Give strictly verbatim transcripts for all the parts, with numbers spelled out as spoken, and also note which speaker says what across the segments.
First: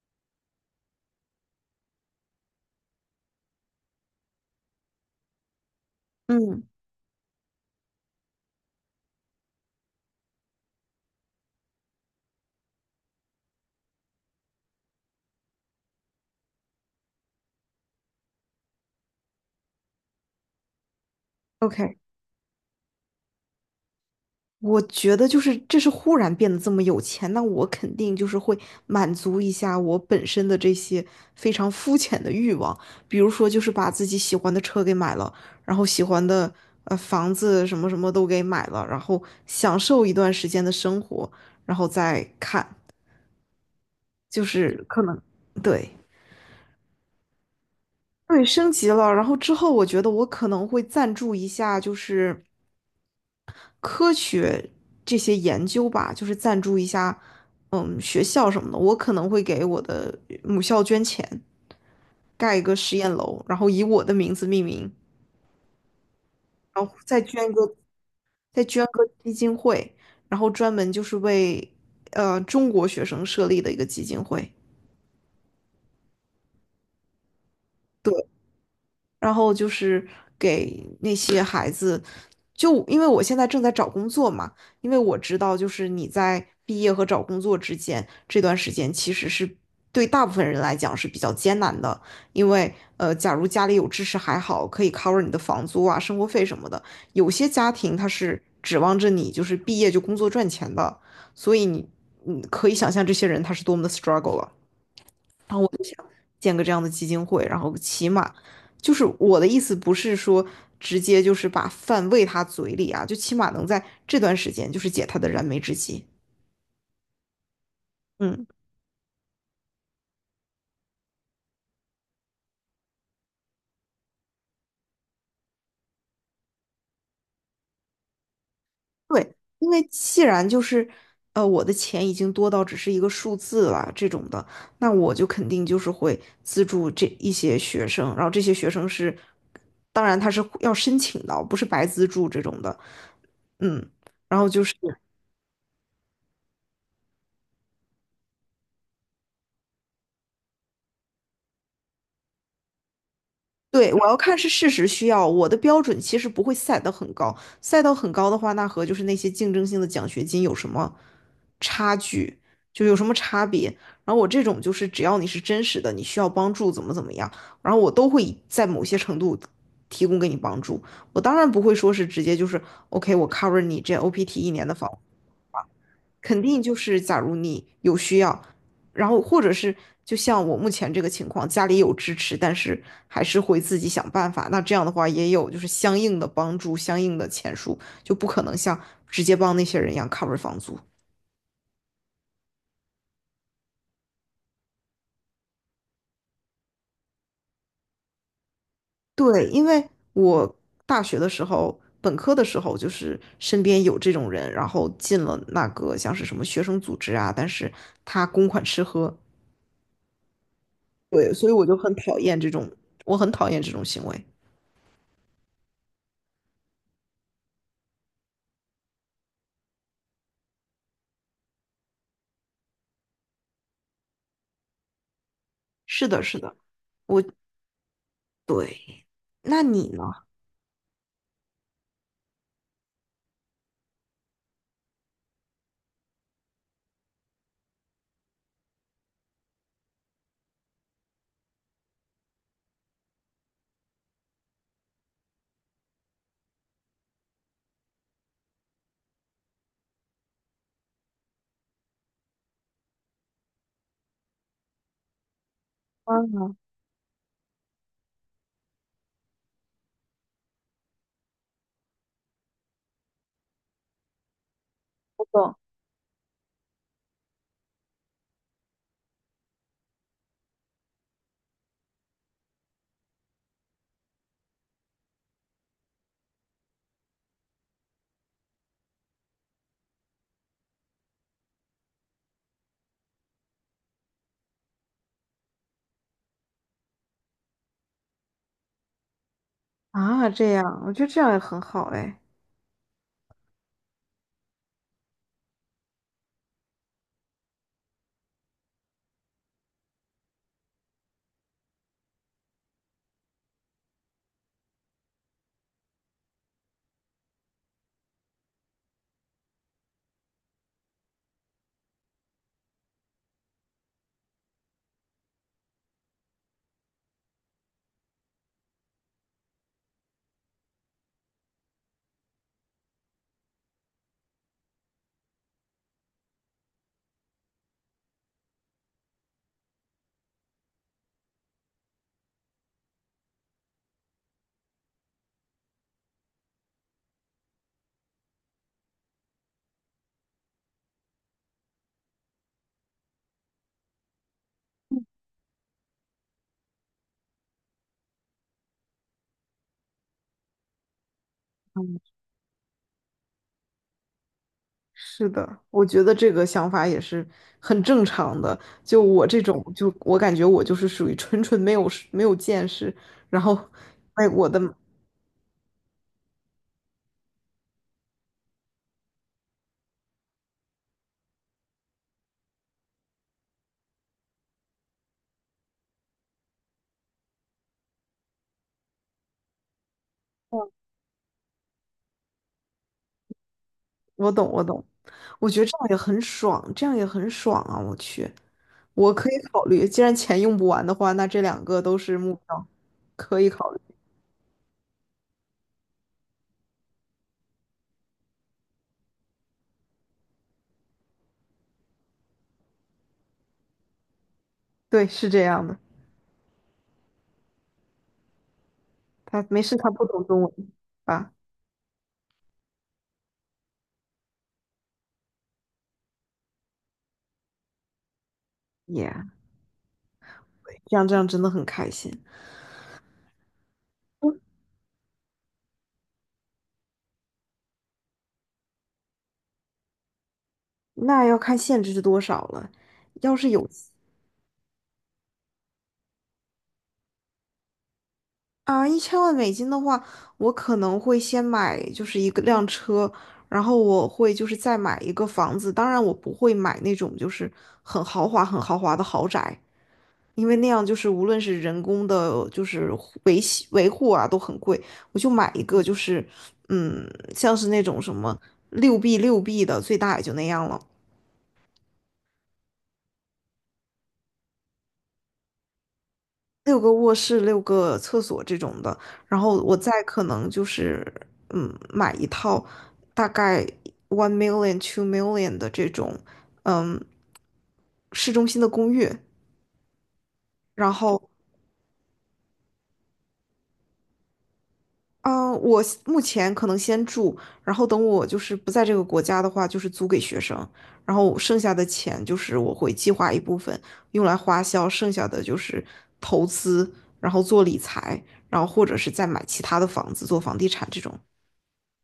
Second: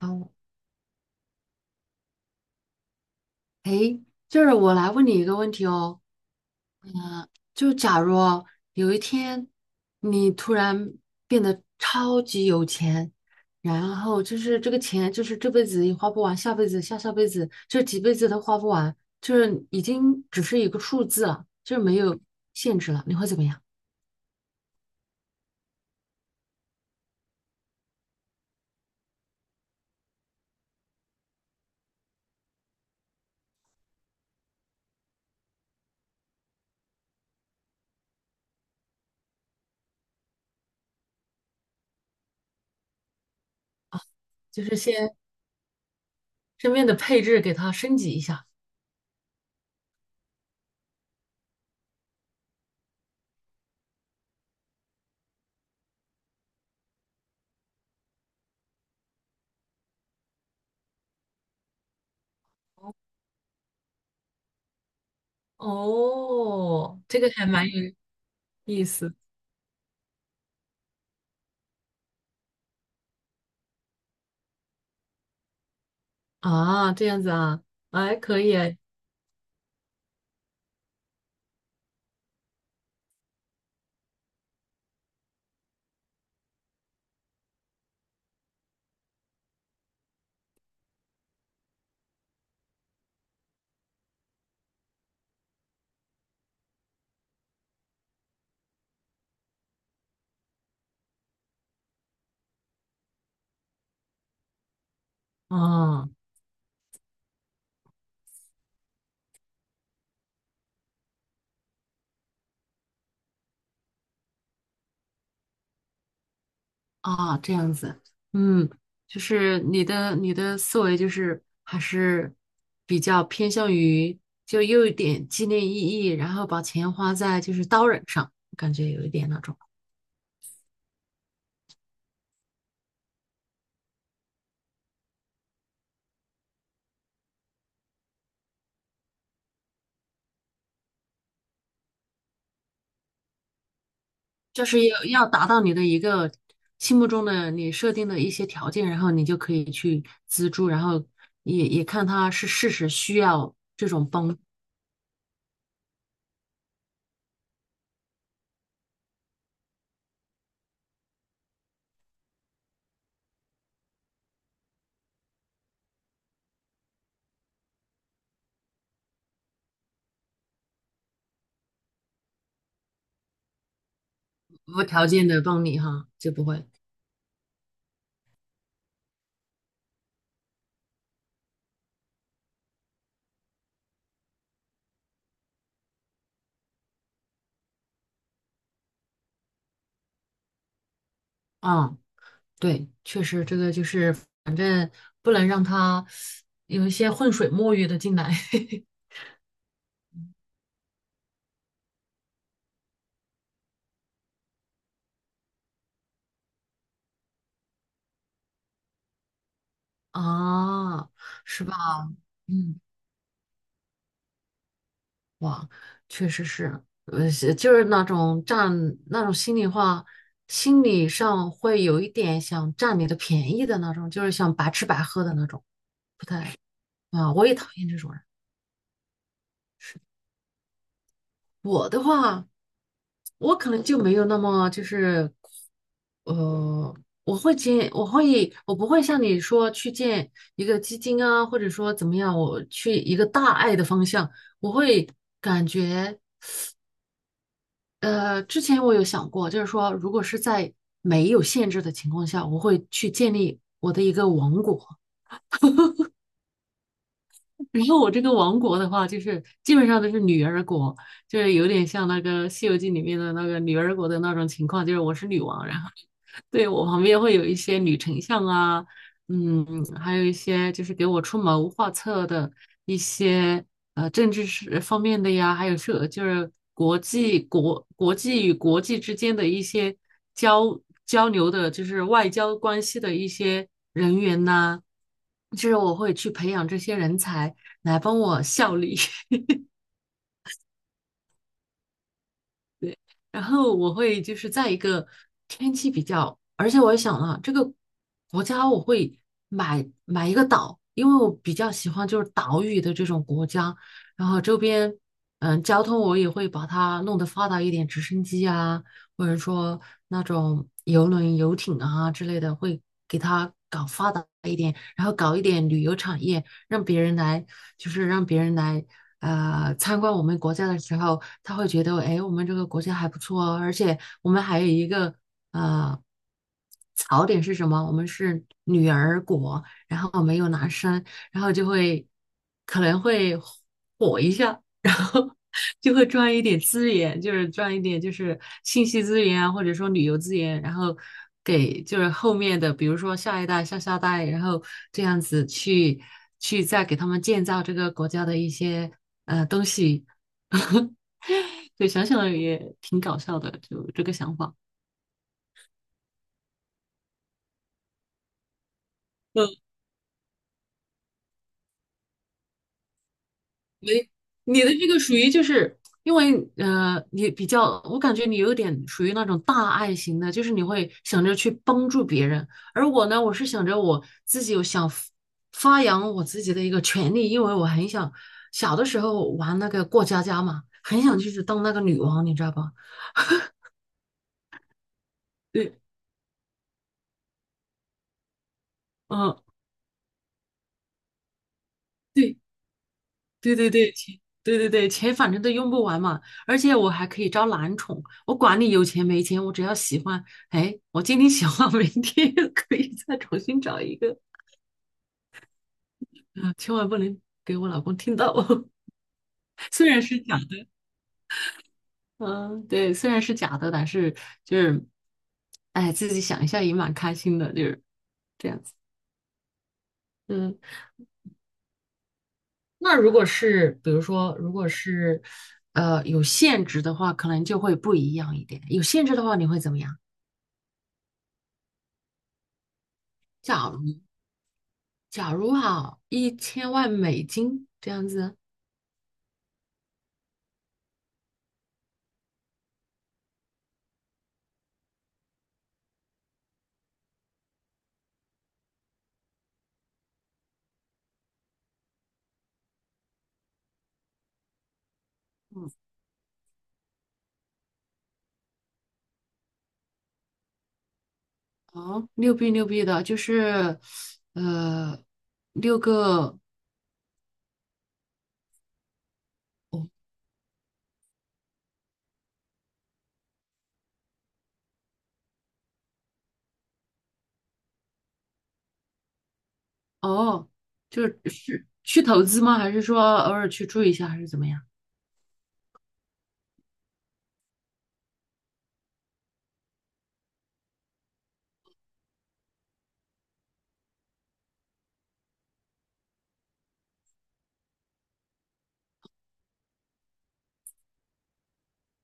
Speaker 1: 哦，诶，就是我来问你一个问题哦。
Speaker 2: 嗯
Speaker 1: 就假如有一天你突然变得超级有钱，然后就是这个钱就是这辈子也花不完，下辈子、下下辈子，就几辈子都花不完，就是已经只是一个数字了，就是没
Speaker 2: ，OK，
Speaker 1: 有限制了，你会怎么样？
Speaker 2: 我觉得就是这是忽然变得这么有钱，那我肯定就是会满足一下我本身的这些非常肤浅的欲望，比如说就是把自己喜欢的车给买了，然后喜欢的呃房子什么什么都给买了，然后享受一段时间的生活，然后再看，就
Speaker 1: 就是
Speaker 2: 是可
Speaker 1: 先
Speaker 2: 能对，
Speaker 1: 身边的配置给它升级一
Speaker 2: 对，
Speaker 1: 下。
Speaker 2: 升级了，然后之后我觉得我可能会赞助一下，就是。科学这些研究吧，就是赞助一下，嗯，学校什么的，我可能会给我的母校捐钱，盖一个实验楼，然后以我的名字命名，然后
Speaker 1: 哦，
Speaker 2: 再
Speaker 1: 这个还
Speaker 2: 捐
Speaker 1: 蛮
Speaker 2: 个
Speaker 1: 有
Speaker 2: 再
Speaker 1: 意
Speaker 2: 捐个
Speaker 1: 思。
Speaker 2: 基金会，然后专门就是为呃中国学生设立的一个基金会。
Speaker 1: 啊，这样子啊，哎，可以哎，
Speaker 2: 然后就是给那些孩子，就因为我现在正在找工作嘛，因为我知道就是你在毕业和找工作之间这段时间其实是。对大部分人来讲是比较艰难的，因为呃，假如家里有支持还好，可以 cover 你的房租啊、生活费什么的。有些家庭他是指望着你就是毕业就工作赚钱的，所以你你可以想象这些人他是多么的 struggle 了。然后我就想
Speaker 1: 啊。
Speaker 2: 建个这样的基金会，然后起码就是我的意思不是说直接就是把饭喂他嘴里啊，就起码能在这段时间就是解他的燃眉之急。
Speaker 1: 啊，这样子，
Speaker 2: 嗯，
Speaker 1: 嗯，就是你的你的思维就是还是比较偏向于就又有一点纪念意义，然后把钱花在就是刀刃上，感觉有一点
Speaker 2: 对，
Speaker 1: 那种，
Speaker 2: 因为既然就是呃我的钱已经多到只是一个数字了这种的，那我就肯定就是会资助这一些学生，然后这些学生是，当然他是要申请的，不是白资助这种的。嗯，然后就
Speaker 1: 就
Speaker 2: 是。
Speaker 1: 是要要达到你的一个心目中的你设定的一些条件，然后你就可以去资助，然后也也看他是事实需要这
Speaker 2: 对，我
Speaker 1: 种
Speaker 2: 要看
Speaker 1: 帮，
Speaker 2: 是事实需要，我的标准其实不会赛得很高，赛到很高的话，那和就是那些竞争性的奖学金有什么差距，就有什么差别。然后我这种就是只要你是真实的，你需要帮助怎么怎么样，然后我都会在某些程度提供给你帮助。我当然不会说是直接就是 OK，我 cover 你这 O P T 一年的
Speaker 1: 无
Speaker 2: 房。
Speaker 1: 条件的帮你哈，就
Speaker 2: 肯
Speaker 1: 不
Speaker 2: 定
Speaker 1: 会。
Speaker 2: 就是假如你有需要，然后或者是就像我目前这个情况，家里有支持，但是还是会自己想办法。那这样的话也有就是相应的帮助，相应的钱数，就不可能像直接帮那些人一样 cover 房租。
Speaker 1: 啊。对，确实这个就是，反正不能让他有一些浑水摸鱼的进来。
Speaker 2: 对，因为我大学的时候，本科的时候就是身边有这种人，然后进了那个像是什么学生组织啊，但是他公款吃喝，
Speaker 1: 啊，
Speaker 2: 对，所以我
Speaker 1: 是吧？
Speaker 2: 就很讨厌这种，
Speaker 1: 嗯，
Speaker 2: 我很讨厌这种行为。
Speaker 1: 哇，确实是，呃，是就是那种占那种心里话，心理上会有一点想占你的便宜的那种，就是想白吃白喝的那种，
Speaker 2: 是的，
Speaker 1: 不
Speaker 2: 是
Speaker 1: 太。
Speaker 2: 的，我
Speaker 1: 啊，我也讨厌这种人。
Speaker 2: 对，那你
Speaker 1: 是
Speaker 2: 呢？
Speaker 1: 我的话。我可能就没有那么就是，呃，我会见，我会，我不会像你说去建一个基金啊，或者说怎么样，我去一个大爱的方向，我会感觉，呃，之前我有想过，就是说，如果是在没有限制的情况下，我会去建立我的一个王国，然后我这个王国的话，就是基本上都是女儿国，就是有点像那个《西游记》里面的那个女儿国的那种情况，就是我是女王，然后。对，我旁边会有一些女丞相啊，嗯，还有一些就是给我出谋划策的一些呃政治是呃方面的呀，还有是就是国际国国际与国际之间的一些交交流的，就是外交关系的一些人员呐、就是我会去培养这些人才来帮我效力。
Speaker 2: 啊，这样，我觉得这样也很好哎。
Speaker 1: 对，然后我会就是在一个天气比较，而且我也想了这个国家，我会买买一个岛，因为我比较喜欢就是岛屿的这种国家，然后周边嗯交通我也会把它弄得发达一点，直升机啊，或者说那种游轮、游艇啊之类的，会给它搞发达一点，然后搞一点旅游产业。让别人来，就是让别人来呃参观我们国家的时候，他会觉得，哎，我们这个国家还不错哦，而且我们还有一个呃槽点是什么？我们是女儿国，然后没有男生，然后就会可能会火一下，然后 就会赚一点资源，就是赚一点就是信息资源啊，或者说旅游资源，然后给就是后面的，比如说下一代、下下代，然后这样子去去再给他们建造这个国家的一些呃东西。就
Speaker 2: 嗯，
Speaker 1: 想想也挺搞笑的，就这个想法。
Speaker 2: 是的，我觉得这个想法也是很正常的。就我这种，
Speaker 1: 嗯，
Speaker 2: 就我感觉我就是属于纯纯没有没有见识，然后，哎，我的，
Speaker 1: 你的
Speaker 2: 嗯
Speaker 1: 这个属于就是因为呃，你比较，我感觉你有点属于那种大爱型的，就是你会想着去帮助别人，而我呢，我是想着我自己有想发发扬我自己的一个权利，因为我很想小的时候玩那个过家家嘛，很想就是当那个女王，你知道吧？
Speaker 2: 我懂，我懂，我觉得这
Speaker 1: 对，
Speaker 2: 样也很爽，这样也很爽啊！我去，我可
Speaker 1: 嗯、
Speaker 2: 以考虑，既然钱用不完的话，那这两个都是目
Speaker 1: 对。
Speaker 2: 标，可以
Speaker 1: 对对
Speaker 2: 考虑。
Speaker 1: 对，钱，对对对，钱反正都用不完嘛，而且我还可以招男宠，我管你有钱没钱，我只要喜欢，哎，我今天喜欢，明天又可以再重新找一个，
Speaker 2: 对，是这样的。
Speaker 1: 嗯，千万不能给我老公听到，哦。
Speaker 2: 他没事，
Speaker 1: 虽
Speaker 2: 他
Speaker 1: 然
Speaker 2: 不
Speaker 1: 是
Speaker 2: 懂
Speaker 1: 假
Speaker 2: 中文
Speaker 1: 的，
Speaker 2: 吧
Speaker 1: 嗯，对，虽然是假的，但是就是，哎，自己想一下也蛮开心的，就是这样子。
Speaker 2: ？Yeah。
Speaker 1: 嗯，
Speaker 2: 这样这样真的很开心。
Speaker 1: 那如果是比如说，如果是呃有限制的话，可能就会不一样一点，有限制的话你会怎么样？
Speaker 2: 那要看限制是多少了。要是有
Speaker 1: 假如。假如哈，一千万美金这样子。
Speaker 2: 啊一千万美金的话，我可能会先买就是一个辆车，然后我会就是再买一个房子。当然，我不会买那种就是很豪华、很豪华的豪宅，因为那样就是无论是人工的，就是维系维护啊都很贵。我就买一个就是嗯，像是那种什么六 B 六 B 的，最大也就那样了。
Speaker 1: 哦，六币六币的，就是呃六个。
Speaker 2: 六个卧室、六个厕所这种的，然后我
Speaker 1: 哦
Speaker 2: 再可能就是嗯买一套大概 one million、two million 的这种嗯市中心的公寓，
Speaker 1: 哦，
Speaker 2: 然
Speaker 1: 就是
Speaker 2: 后
Speaker 1: 是去投资吗？还是说偶尔去住一下，还是怎么样？
Speaker 2: 嗯，呃我目前可能先住，然后等我就是不在这个国家的话，就是租给学生，然后剩下的钱就是我会计划一部分用来花销，剩下的就是投资，然后做理财，然后或者是再买其他的房子做房地产这种。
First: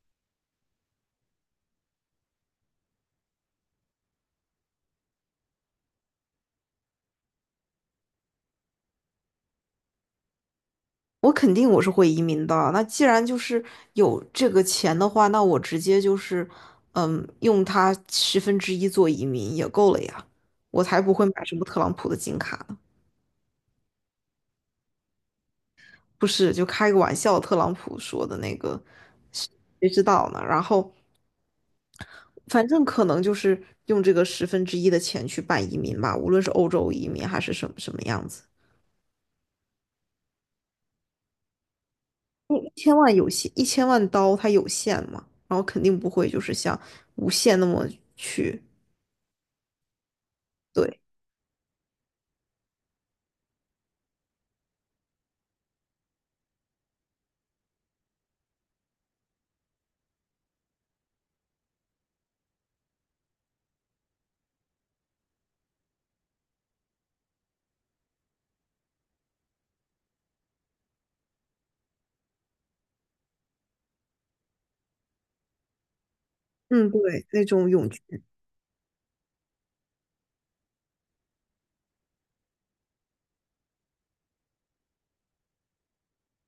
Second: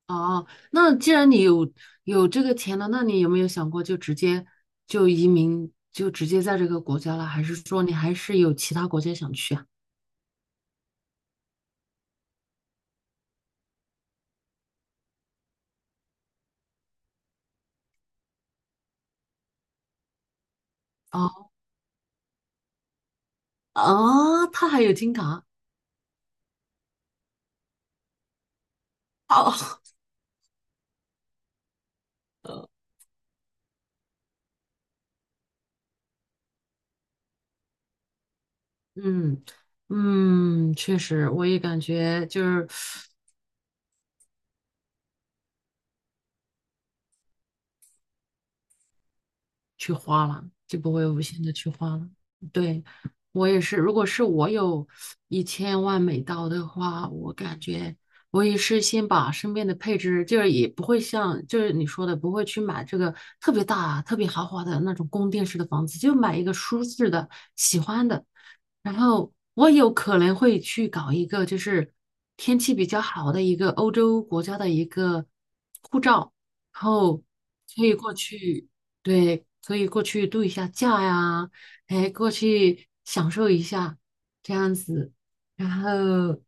Speaker 1: 哦，那既然你有有这个钱了，那你有没有想过就直接就移民，就直接在这个国家了？还是说你还是有其他国家想去啊？
Speaker 2: 我肯定我是会移民的。那既然就是有这个钱的话，那我直接就是，嗯，用它十分之一做移民也够了呀。我才不会买
Speaker 1: 哦
Speaker 2: 什么特朗普的金卡呢。
Speaker 1: 哦，他还有金卡
Speaker 2: 不是，就开个玩笑，特朗普说的那个，
Speaker 1: 哦。
Speaker 2: 谁知道呢？然后反正可能就是用这个十分之一的钱去办移民吧，无论是欧洲移民还是什么什么样子。
Speaker 1: 嗯嗯，确实，我也感觉就
Speaker 2: 因为
Speaker 1: 是
Speaker 2: 一千万有限，一千万刀它有限嘛，然后肯定不会就是像无限那么去。
Speaker 1: 去花了，就不
Speaker 2: 对。
Speaker 1: 会无限的去花了。对，我也是，如果是我有一千万美刀的话，我感觉我也是先把身边的配置，就是也不会像就是你说的，不会去买这个特别大、特别豪华的那种宫殿式的房子，就买一个舒适的、喜欢的。然后我有可能会去搞一个，就是天气比较好的一个欧洲国家的一个护照，然
Speaker 2: 嗯，
Speaker 1: 后
Speaker 2: 对，那种
Speaker 1: 可
Speaker 2: 永
Speaker 1: 以过去，对，可以过去度一下假呀，哎，过去享受一下这样子。然后，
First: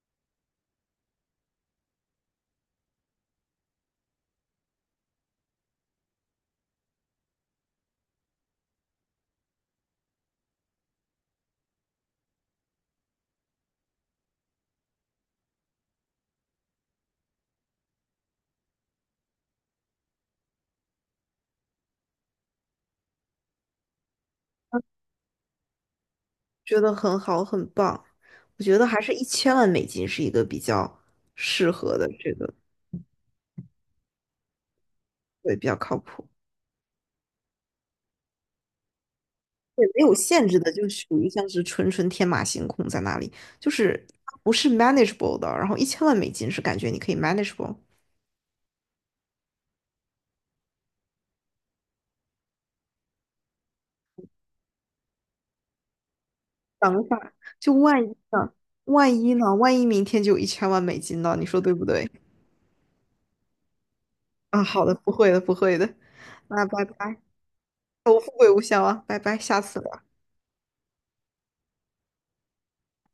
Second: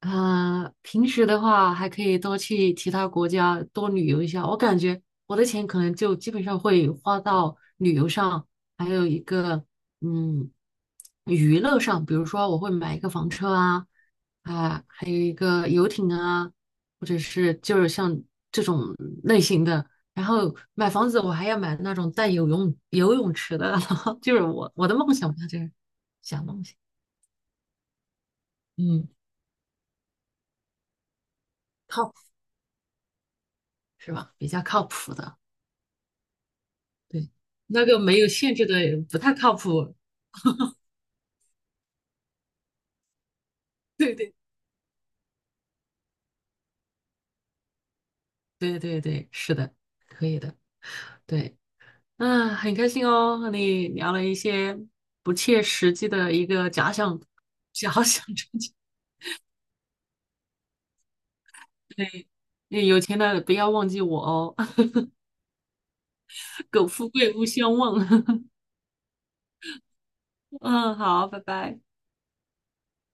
Speaker 1: 呃，平时的话还可以多去其他国家多旅游一下。我感觉我的钱可能就基本上会花到旅游上，还有一个。嗯，娱乐上，比如说我会买一个房车啊，啊，还有一个游艇啊，或者是就是像这种类型的。然后买房子，我还要买那种带游泳游泳池的，就是我我的梦想吧，就是小梦想东西。
Speaker 2: 觉得很好，很棒。我觉得还
Speaker 1: 嗯，
Speaker 2: 是一千万美金是一个比较适合
Speaker 1: 靠
Speaker 2: 的，
Speaker 1: 谱
Speaker 2: 这个
Speaker 1: 是吧？比较靠谱的，
Speaker 2: 对，比较靠谱。
Speaker 1: 对，那个没有限制的不太靠
Speaker 2: 对，
Speaker 1: 谱。
Speaker 2: 没有限制的，就属于像是纯纯天马行空在那里，就是
Speaker 1: 对对
Speaker 2: 不是 manageable 的。然后一千万美金是感觉你可以 manageable。
Speaker 1: 对对对，是的，可以的。对。嗯，很开心哦，和你聊了一些不切实际的一个假
Speaker 2: 等一下，
Speaker 1: 想，
Speaker 2: 就
Speaker 1: 假
Speaker 2: 万一
Speaker 1: 想
Speaker 2: 呢？
Speaker 1: 中钱
Speaker 2: 万一呢？万一明天就有一千万美金呢？你说对不对？
Speaker 1: 对，那有钱的不要忘记我哦，
Speaker 2: 啊，好的，不会的，不会的。那 拜
Speaker 1: 苟富
Speaker 2: 拜，
Speaker 1: 贵勿相忘。
Speaker 2: 我富贵 无效啊，拜拜，下次。
Speaker 1: 嗯，好，拜拜。